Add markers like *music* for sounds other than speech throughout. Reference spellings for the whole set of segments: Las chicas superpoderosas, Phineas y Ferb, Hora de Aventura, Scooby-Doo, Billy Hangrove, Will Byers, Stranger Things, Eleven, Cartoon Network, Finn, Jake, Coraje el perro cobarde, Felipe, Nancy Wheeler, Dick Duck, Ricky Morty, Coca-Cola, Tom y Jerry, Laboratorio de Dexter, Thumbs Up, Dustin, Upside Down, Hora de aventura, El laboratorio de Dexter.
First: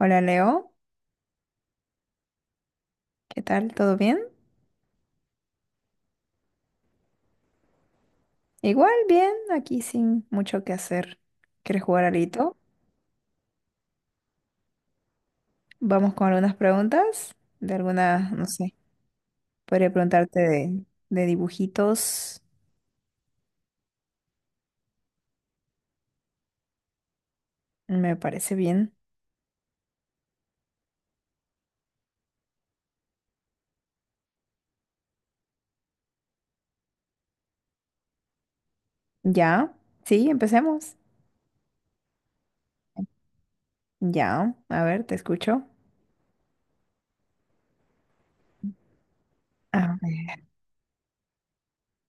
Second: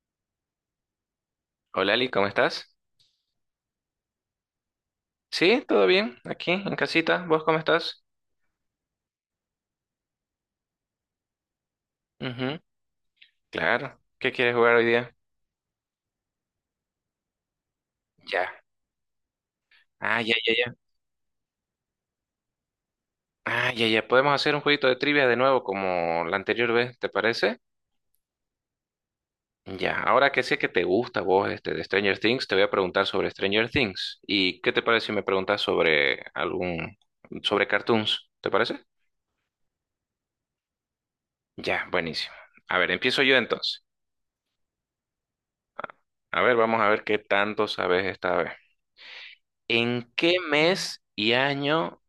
Hola Leo, Hola Ali, ¿cómo estás? ¿qué tal? ¿Todo bien? Sí, todo bien, aquí en casita. ¿Vos cómo estás? Igual bien, aquí sin mucho que hacer. ¿Quieres jugar alito? Ujú, claro. ¿Qué quieres jugar hoy día? Vamos con algunas preguntas de algunas, no Ya. sé, podría Ah, ya, preguntarte ya, ya. de dibujitos. Ah, ya, ya. Podemos hacer un jueguito de trivia de nuevo como la anterior vez, ¿te parece? Me parece bien. Ya. Ahora que sé que te gusta vos este de Stranger Things, te voy a preguntar sobre Stranger Things. ¿Y qué te parece si me preguntas sobre algún, sobre cartoons? ¿Te parece? ¿Ya? Sí, empecemos. Ya, buenísimo. A ver, empiezo yo entonces. Ya, a ver, te escucho. A ver, vamos a ver qué tanto sabes esta vez. A ¿En qué ver. mes y año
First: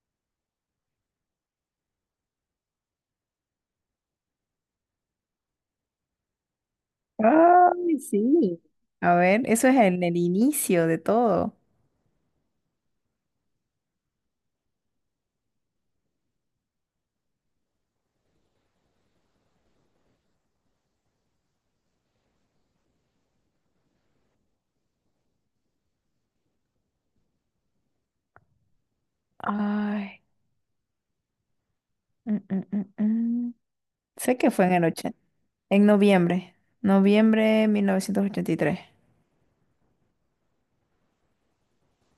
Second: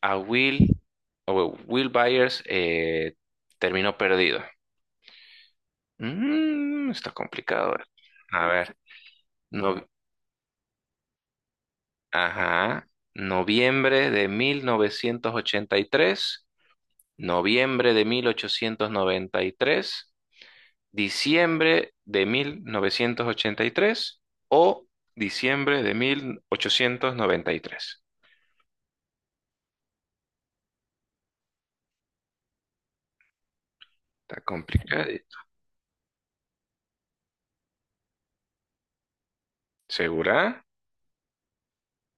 a Will, o Will Byers terminó perdido? Está complicado. Ay, A sí. ver, A ver, eso no, es en el inicio de todo. ajá, noviembre de 1983, noviembre de 1893, diciembre de 1983 o diciembre de 1893. Ay. mm, mm, mm, mm. Sé Está que fue en el complicado. ochenta. En noviembre, noviembre 1983. ¿Segura?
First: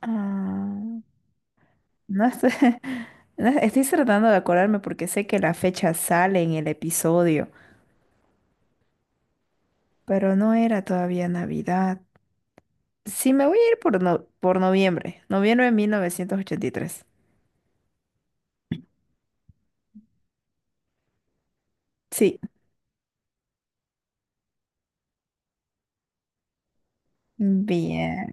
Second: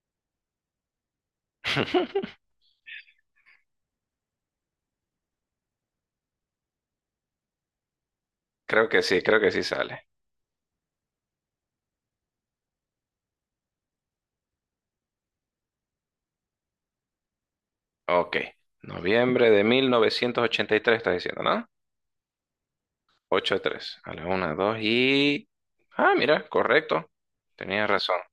Ah, no *laughs* estoy, *laughs* no, estoy tratando de acordarme porque sé que la fecha sale en el episodio, creo que sí sale. pero no era todavía Navidad. Sí, me voy a ir por, por noviembre, noviembre de 1983. Ok. Noviembre de 1983, estás diciendo, ¿no? Sí, Ocho tres. A la 1, 2 y... Ah, mira, correcto. Tenías razón. bien,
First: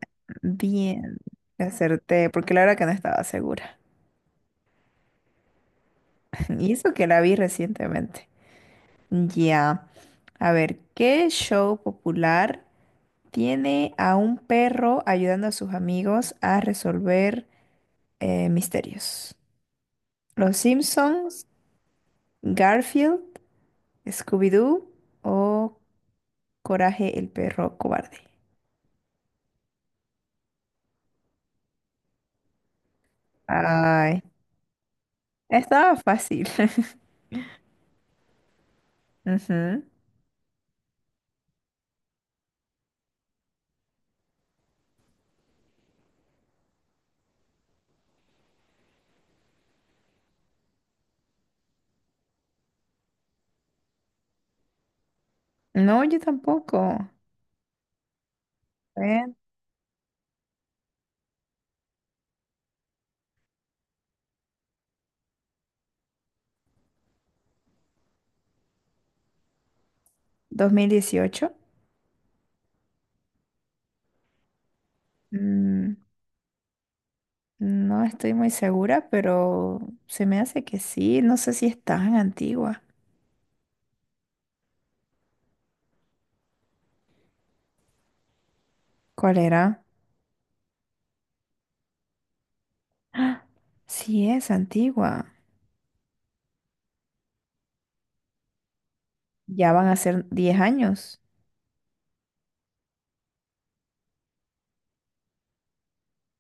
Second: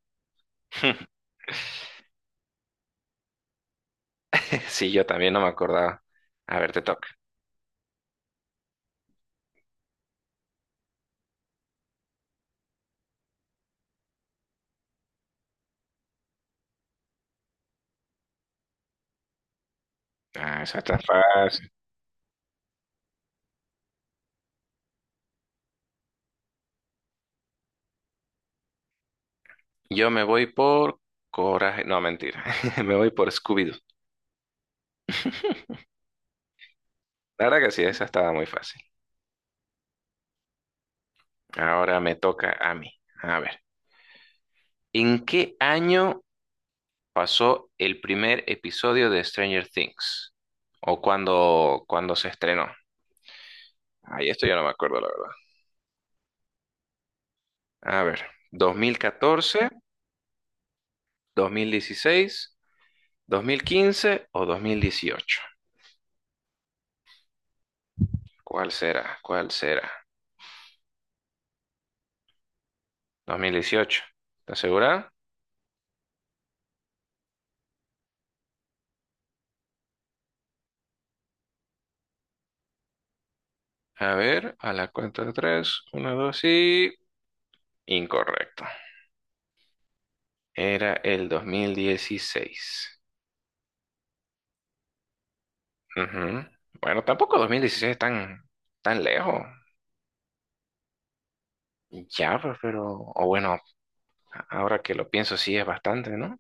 *laughs* bien, acerté, porque la verdad que no estaba segura. Sí, yo también no me acordaba. *laughs* A ver, Y te eso que toca. la vi recientemente. Ya, a ver, ¿qué show popular? Tiene a un perro ayudando a sus amigos a resolver misterios. Los Ah, esa está Simpsons, fácil. Garfield, Scooby-Doo o Coraje el perro cobarde. Yo me voy por coraje. No, mentira. *laughs* Me voy por Scooby-Doo. Ay, estaba fácil. La verdad que sí, esa estaba muy fácil. *laughs* Ujú. Ahora me toca a mí. A ver. ¿En qué año pasó el primer episodio de Stranger Things? O cuando se estrenó. Ay, esto ya no me acuerdo, la verdad. No, yo tampoco. A A ver, dos mil ver, catorce, 2016, 2015 o 2018. ¿Cuál será? ¿Cuál será? 2018. 2018. ¿Estás segura? Mm, no estoy muy segura, pero se me hace que sí. No sé si es tan antigua. A ver, a la cuenta de tres, uno, dos y... Incorrecto. ¿Cuál era? Era el 2016. ¡Ah! Sí es antigua. Ujú. Bueno, tampoco 2016 es tan, tan lejos. Ya van a ser 10 años. Ya, pues, pero, o bueno, ahora que lo pienso, sí es bastante, ¿no?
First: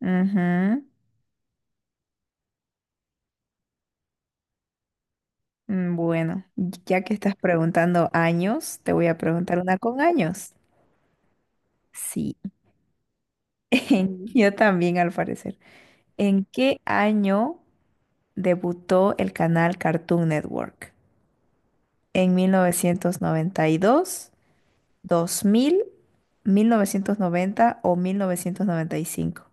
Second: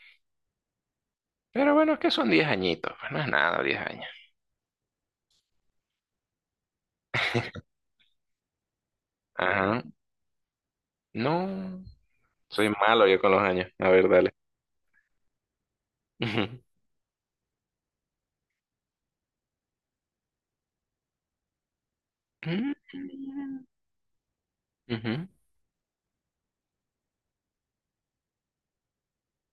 Ujú. Pero bueno, es que son diez añitos, pues no es nada, 10 años. Bueno, ya que estás preguntando años, te voy a preguntar una Ajá. con años. No, Sí, soy malo yo con los años. A ver, dale. *laughs* yo también al parecer. ¿En Ujú. qué año debutó el canal Cartoon Network? ¿En mil, Mm. novecientos noventa y dos, Ujú. 2000, 1990 o 1995.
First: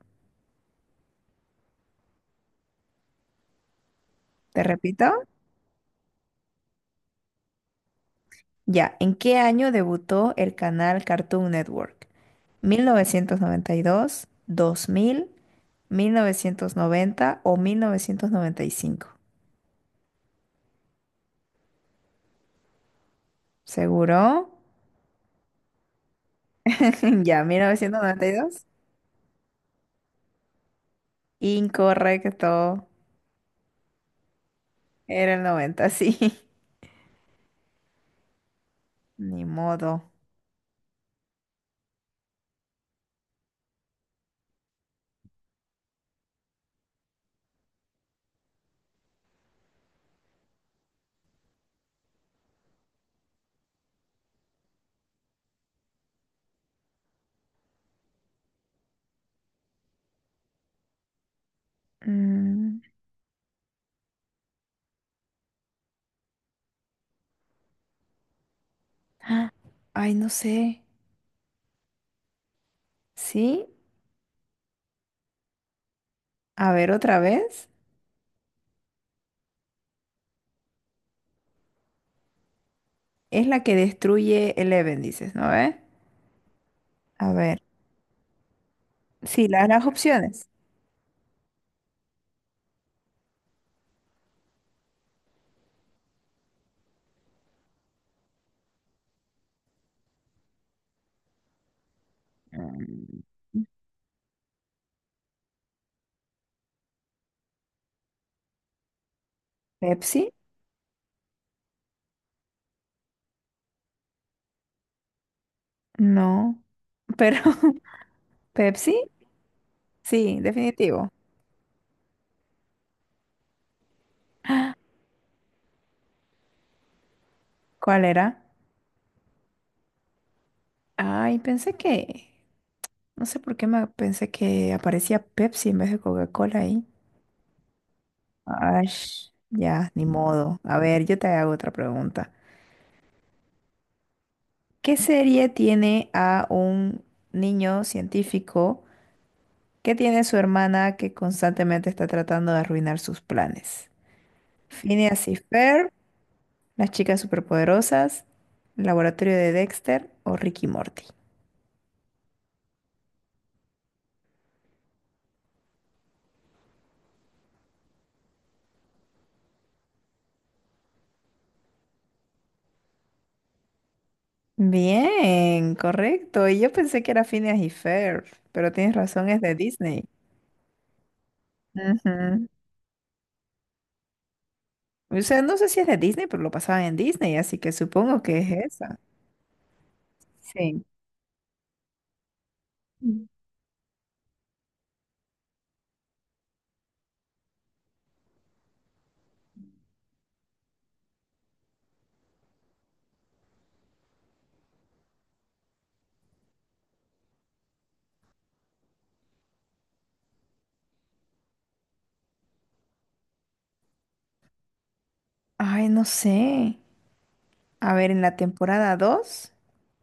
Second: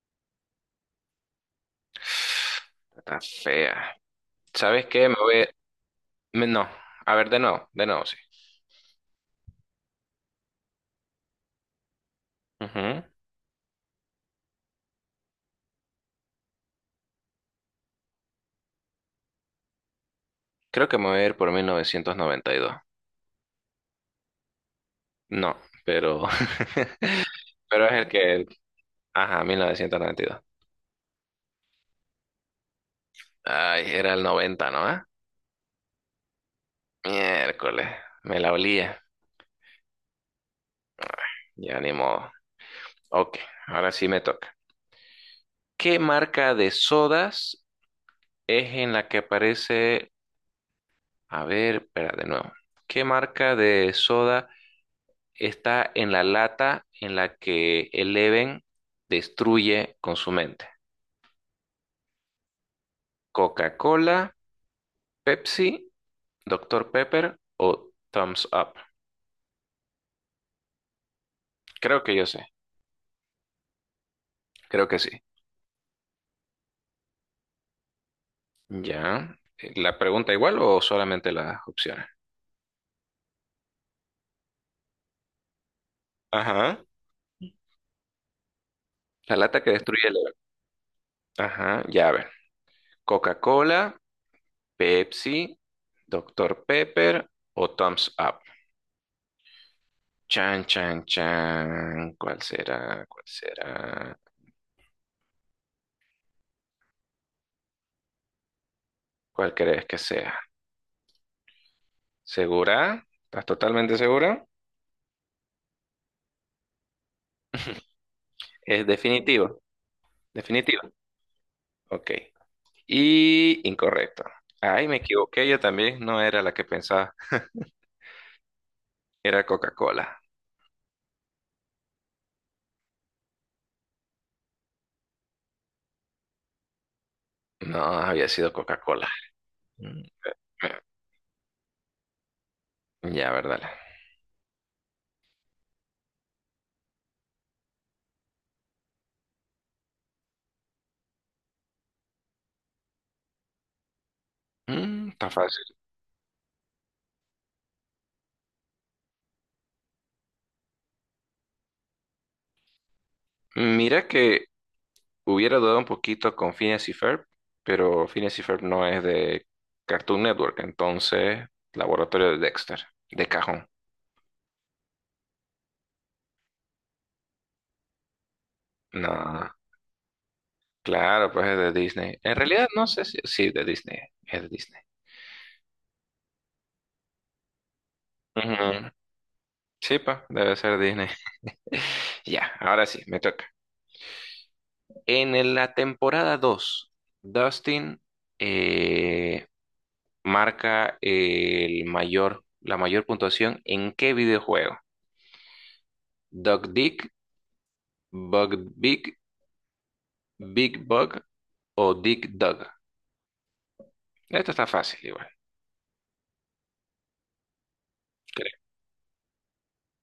Está fea. ¿Te ¿Sabes qué? Me repito? voy. No, a ver, de nuevo, sí. Ya, ¿en qué año debutó el canal Cartoon Network? Mil Ujú. novecientos noventa y dos, dos mil, mil novecientos noventa o mil novecientos noventa y cinco. Creo que me voy a ir por 1992. ¿Seguro? No, pero. *laughs* *laughs* Ya, mil Pero es novecientos el noventa y que. dos Ajá, 1992. Incorrecto. Ay, era el noventa, ¿no? Era el noventa, sí. Miércoles, me la olía. *laughs* Ni modo. Ya ni modo. Ok, ahora sí me toca. ¿Qué marca de sodas es en la que aparece? A ver, espera de nuevo. ¿Qué marca de soda está en la lata en la que Eleven destruye con su mente? Mm, ¿Coca-Cola, Pepsi, Doctor Pepper o Thumbs Up? ah, ay, no sé. Creo que yo sé, ¿Sí? creo que sí. A ver, otra vez. Ya. ¿La pregunta igual o solamente las opciones? Es la que destruye Eleven, dices, ¿no ve? Ajá. A ver. La Sí, lata que las destruye Eleven. opciones. Ajá, ya a ver. Coca-Cola, Pepsi, Doctor Pepper o Thumbs Up. Chan, chan, chan. ¿Cuál será? Mm, ¿Cuál será? ¿Cuál crees que ¿Pepsi? sea? ¿Segura? ¿Estás totalmente segura? No. Pero, *laughs* Es ¿Pepsi? definitivo. Sí, Definitivo. definitivo. Ok. Y incorrecto. Ay, me equivoqué. Yo también no era la que pensaba. ¿Cuál era? Era Coca-Cola. Ay, pensé que, no sé por qué me pensé que aparecía Pepsi en vez de Coca-Cola ahí. No, había sido Ay, Coca-Cola. ya, Mm, ni modo. A eh, ver, yo te hago otra pregunta. Ya, verdad. ¿Qué serie tiene a un niño científico que tiene su hermana que constantemente está tratando de arruinar sus planes? ¿Phineas Está y fácil. Ferb, Las chicas superpoderosas, El laboratorio de Dexter o Ricky Morty? Mira que hubiera dudado un poquito con Phineas y Ferb, pero Phineas y Ferb no es de Cartoon Network, entonces Laboratorio de Dexter, de cajón. Bien, correcto. Y yo pensé que era Phineas y Ferb, pero tienes razón, es No, de Disney. claro, pues es de Disney. En Ujú. realidad no sé si... Sí, de Disney, es de Disney. O sea, no sé si es de Disney, pero lo pasaban en Disney, así que supongo que es Ujú. esa. Sí, pa, debe ser Sí. Disney. *laughs* Ya, ahora sí, me Mm. toca. En la temporada 2, Dustin eh, marca el mayor, la mayor puntuación en qué videojuego? Duck Dick, Bug Big Bug o dig Dug. Esto está fácil igual, Ay, no sé. A ver, en la creo. temporada dos,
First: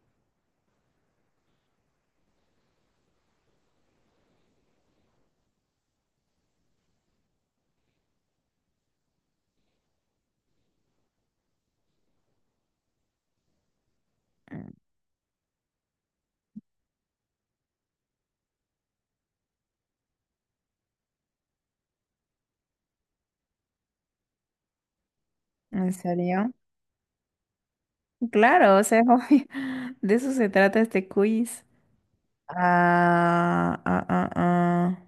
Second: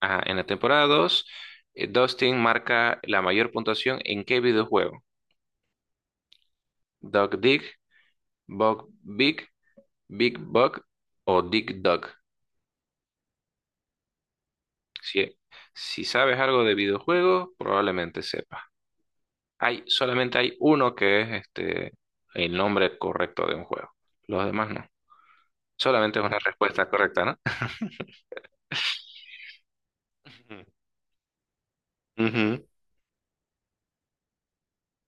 Ajá, en la temporada 2, Dustin marca la mayor puntuación en qué videojuego? Dog dig, Bug Big, Big Bug o dig Dug. mm, Si, si sabes algo de videojuegos, probablemente sepas. Solamente hay uno que es este, el nombre correcto de un juego. Los demás no. ¿en Solamente es una serio? respuesta correcta, ¿no? Claro, o sea, es obvio. *laughs* De eso se trata *laughs* este quiz. Ujú. Ah, ah, ah, ah.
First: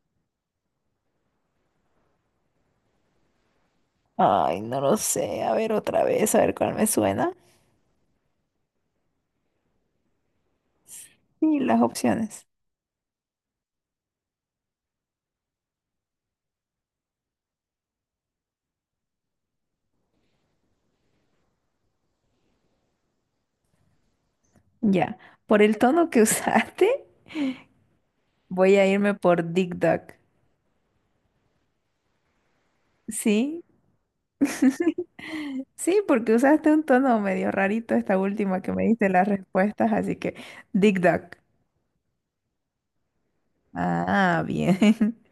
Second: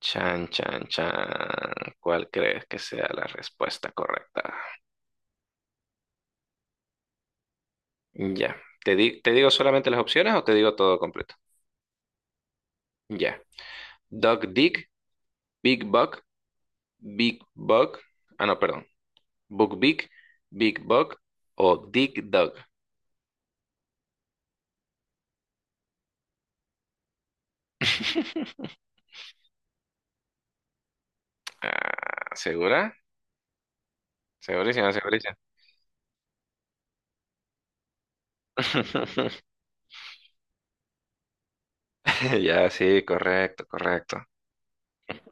Chan, chan, chan. ¿Cuál crees que sea la respuesta correcta? Ay, no lo sé. A ver otra vez, a ver cuál me suena. Ya. ¿Te digo solamente las opciones o te digo todo completo? Y las opciones. Ya. Dog Dick, Big Buck, Big Bug. Ah, no, perdón. Book Big, Big Bug o Dick Dog. Ya, por el tono que *laughs* usaste, voy a *laughs* irme por Dick Duck. Ah, ¿segura? ¿Sí? Segurísima, *laughs* segurísima. Sí, porque usaste un tono medio rarito esta última que me diste las *laughs* respuestas, así que Dick Duck. Ya, sí, correcto, correcto. Ah, bien. *laughs*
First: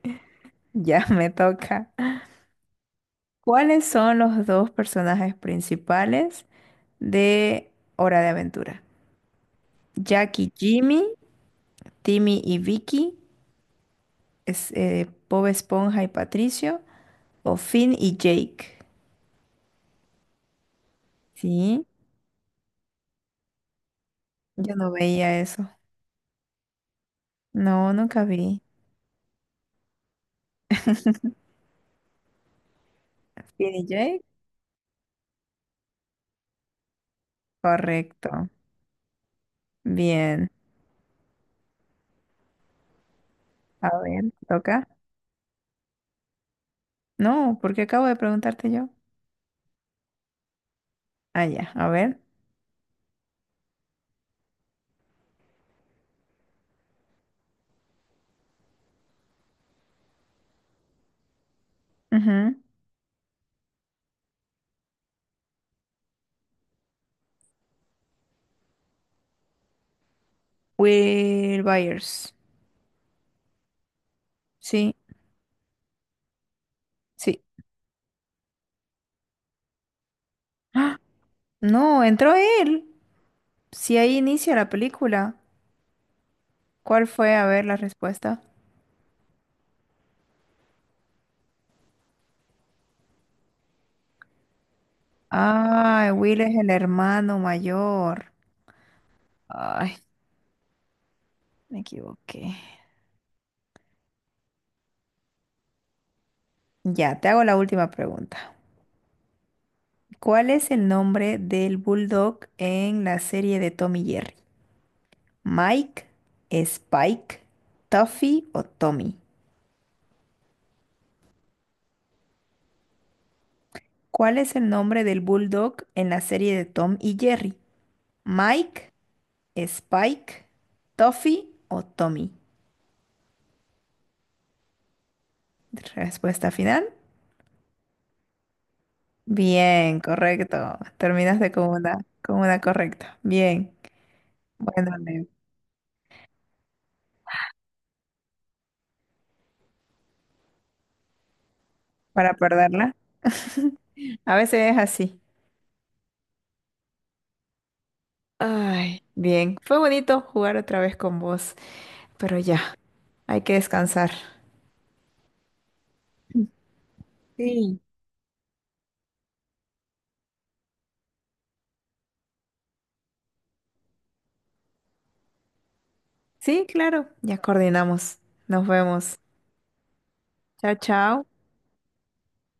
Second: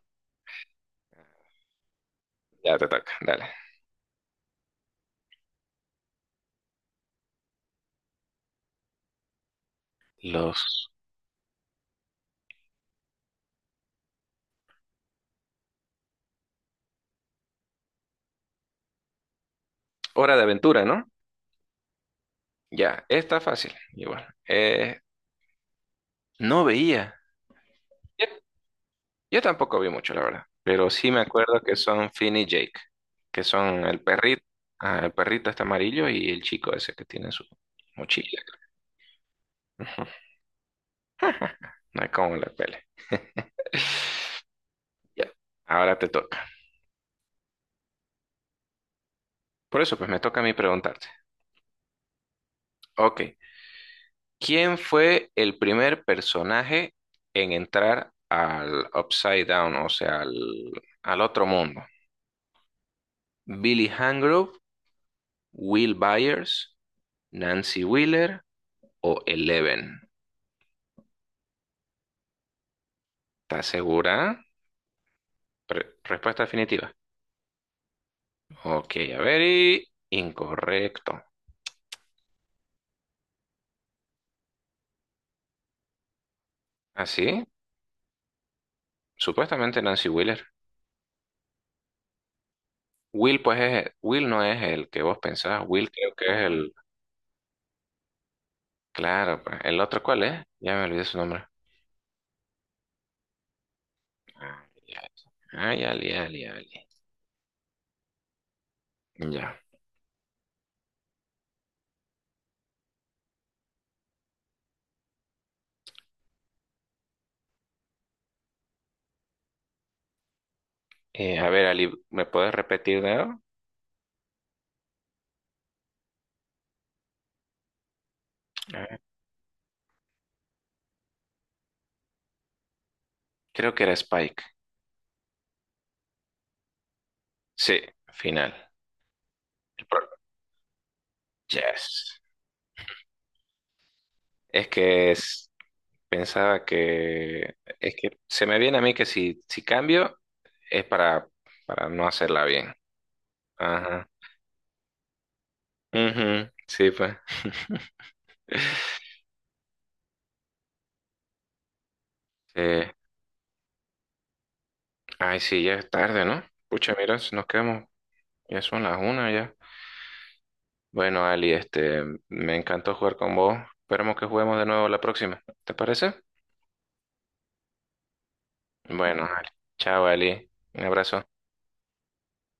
Ya me toca. Ya te toca, dale. ¿Cuáles son los dos personajes principales de Hora de Aventura? Jack y Los... Jimmy, Timmy y Vicky, Bob Esponja y Patricio, o Finn y Jake. Hora de aventura, ¿no? Sí, Ya, está fácil. Igual. yo no veía eso. No veía. No, nunca Yo, vi. yo tampoco vi mucho, la verdad. Pero sí me acuerdo que son Finn y Jake, que son Skinny el Jake, perrito, ah, el perrito está amarillo y el chico ese que tiene su mochila. correcto. *laughs* Ujú, Bien. no hay como la pele. *laughs* A ver, toca. Ya, ahora te toca. No, porque acabo de preguntarte yo. Por eso, pues me toca a mí preguntarte. Ah, ya, a ver. Ok, ¿quién fue el primer personaje en entrar al Upside Down, o sea, al otro mundo? Ujú. Billy Hangrove, Will Byers, Nancy Wheeler, o Eleven. Will Byers. ¿Estás segura? Sí, Respuesta definitiva. sí. Ok, a ver, y ¡Ah! incorrecto. No, entró él. Si ahí inicia la película. ¿Cuál fue? ¿Así? A ver la respuesta. Supuestamente Nancy Wheeler. Will, pues, es, Will no es el que vos pensás. Will Ah, creo que es Will es el el... hermano mayor. Claro, pues. ¿El Ay, otro cuál es? Ya me olvidé su nombre. me equivoqué. Ay, ay, Ali, Ali, Ali. Ya, te hago la última pregunta. Ya. ¿Cuál es el nombre del bulldog en la serie de Tommy y Jerry? ¿Mike, Spike, Tuffy o Tommy? A ver, Ali, ¿me puedes repetir de nuevo? ¿Cuál es el nombre del bulldog en la serie de Tom y Jerry? ¿Mike, Ah, Spike, Tuffy o Tommy? creo que era Spike. Respuesta final. Sí, final. El Bien, pro- correcto. Terminaste Yes. con una correcta. Bien. Es Bueno, que Leo, es... Pensaba que es que se me viene a mí que si cambio es para, no para hacerla bien. perderla. *laughs* Ajá. A veces es así. Ujú, sí, pues. *laughs* Ay, bien. Fue bonito jugar otra vez con vos, pero ya, Eh, hay que descansar. ay, sí, ya es tarde, ¿no? Pucha, mira, si nos Sí. quedamos, ya son las una ya. Bueno, Ali, este, me encantó jugar con vos. Esperemos que juguemos de nuevo la próxima. ¿Te parece? Sí, claro, ya coordinamos. Nos vemos. Bueno, *laughs* Ali. Chao, Ali. Chao, Un abrazo. chao.